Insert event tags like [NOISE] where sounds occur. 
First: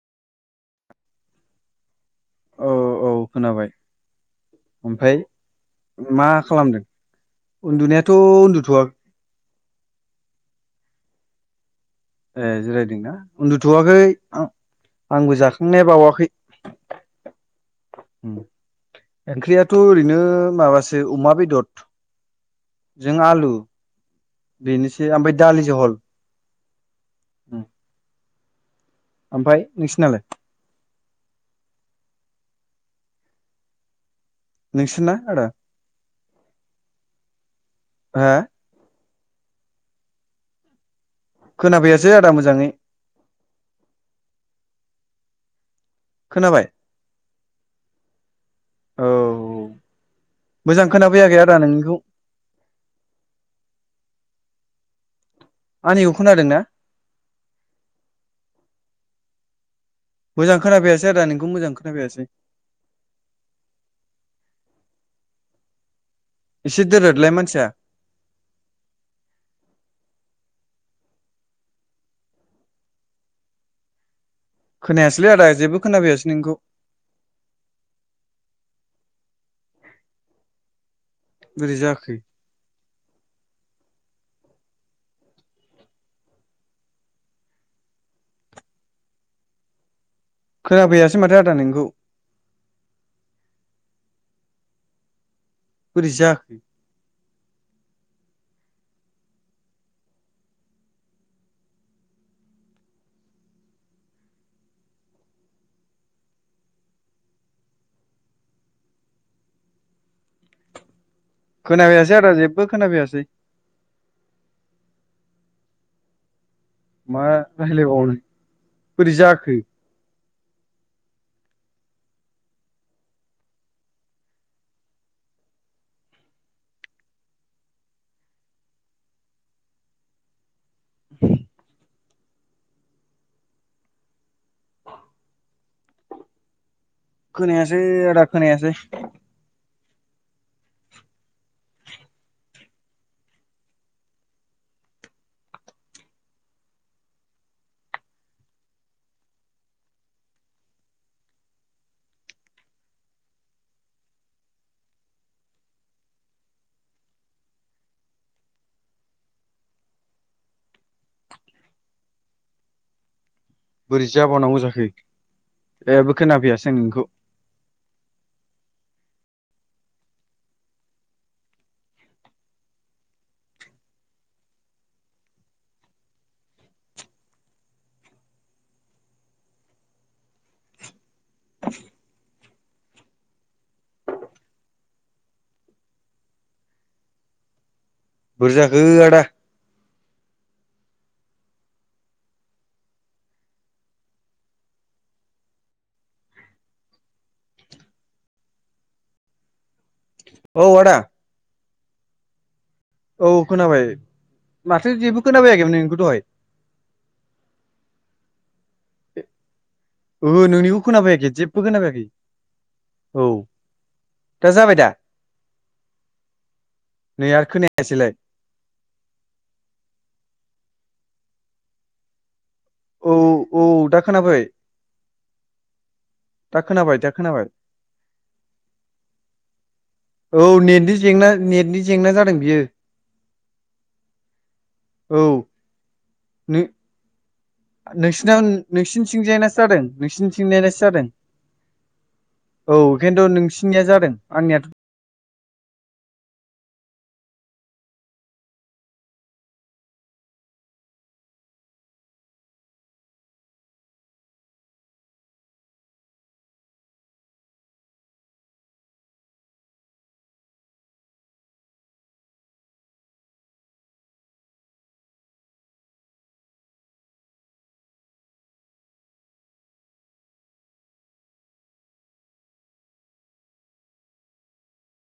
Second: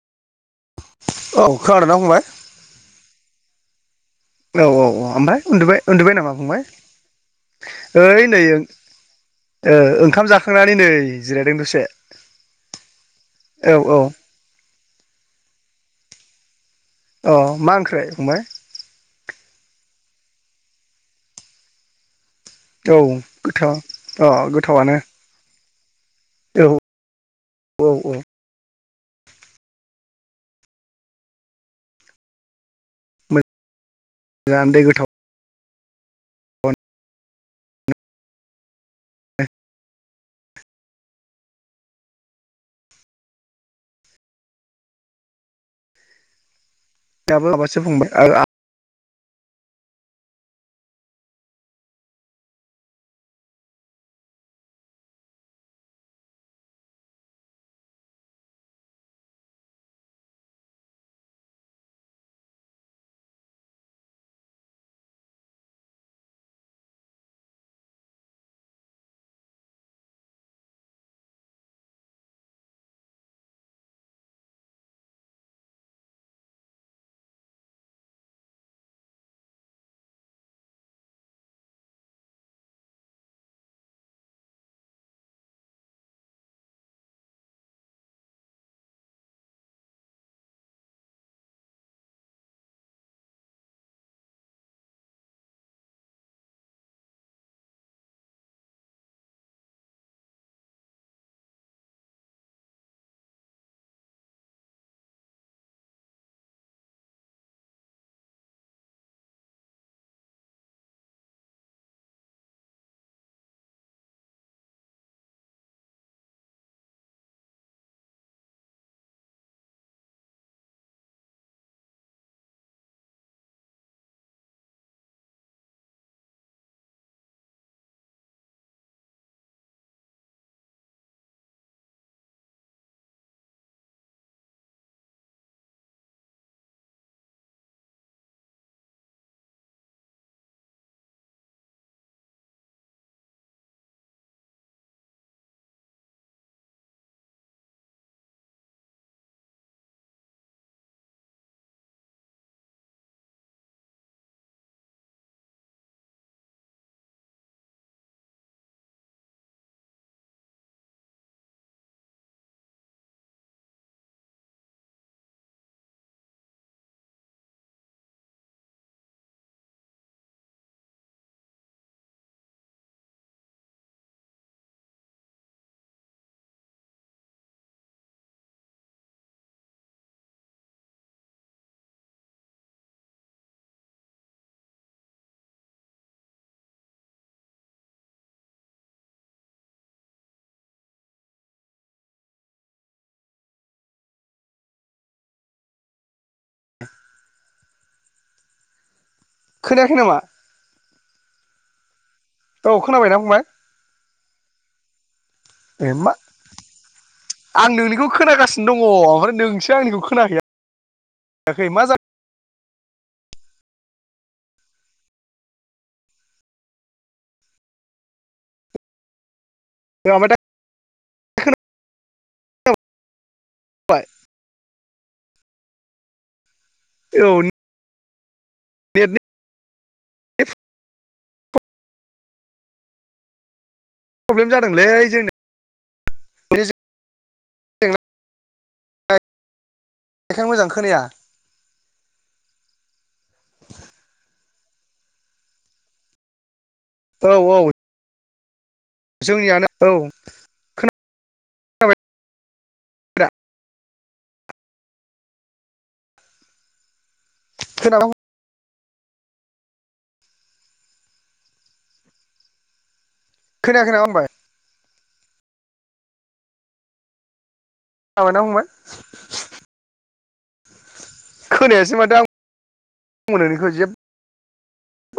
औ खोनादों ना फंबाय? औ औ खोनाबाय औ औ औ ओमफ्राय उन्दुब उन्दुबाय मा नामा फंबाय। खालामदों उन्दुनायाथ' ओइ नै उन्दुथ'वा ओंखाम जाखांनानै नै जिरायदों दसे ए जिरायदोंना औ औ उन्दुथ'वाखै आं आंबो जाखांनाया बावाखै। अ मा ओंख ओंख्रियाथ' ओरैनो माबासो अमा बेदर औ जों आलु गोथाव अ गोथावानो बेनोसै ओमफ्राय दालि जहल औ औ औ। ओमफ्राय नोंसिनालाय। मोजाङानो दे गोथाव नोंसिना आदा हा खोनाफैयासै आदा मोजाङै खोनाबाय? दाबो माबासो फंबाय [UNINTELLIGIBLE] औ मोजां खोनाफैयाखै आदा नोंनिखौ आंनिखौ खोनादों ना? मोजां खोनाफैयासै आदा नोंखौ मोजां खोनाफैयासै एसे दोरदलाय मानसिया खोनायासैलै आदा जेबो खोनाफैयासै नोंनिखौ बोरैजाखो खोनाफैयासै माथो आदा नोंनिखौ बोरै जाखो खोनाफैयासै आदा जेबो खोनाफैयासै मा रायलायबावनो बोरै जाखो खोनायासै आदा खोनायासै बोरै जाबावनांगौ जाखो जेबो खोनाफैयासै आं नोंनिखौ ज बोरैजाखो आदा दा खोनायाखै नामा? औ आदा औ खोनाबायना औ फंबाय? खोनाबाय माथो जेबो खोनाफैयाखैमोन ए नोंनिखौ मा दहाय आं नोंनिखौ खोनागासिनो दङ ओमफ्राय नोंसो आंनिखौ ओहो खोनाहैयाखै नोंनिखौ खोनाफैयाखै जेबबो मा खोनाफैयाखै जाखो औ दा जाबाय दा नै आरो खोनायासैलाय औ आमफ्राय दा खोना औ औ दा खोनाबाय दा खोनाबाय दा औ खोनाबाय [UNINTELLIGIBLE] औ नेटनि जेंना नेटनि जेंना जादों बियो प्रब्लेम जादोंलै औ जोंना नों [UNINTELLIGIBLE] नोंसिनाव नोंसिनि थिंजायनासो जादों नोंसिनि बेखायनो मोजां थिंजायनासो खोनाया जादों औ किन्थु नोंसिनिया जादों आंनियाथ' औ औ जोंनियानो औ [UNINTELLIGIBLE] खोनाबाय [UNINTELLIGIBLE] [UNINTELLIGIBLE] खोनायाखै नामा होनबाय खोनाबायना फंबाय? खोनायासै माथो आं बो नोंनिखौ जेब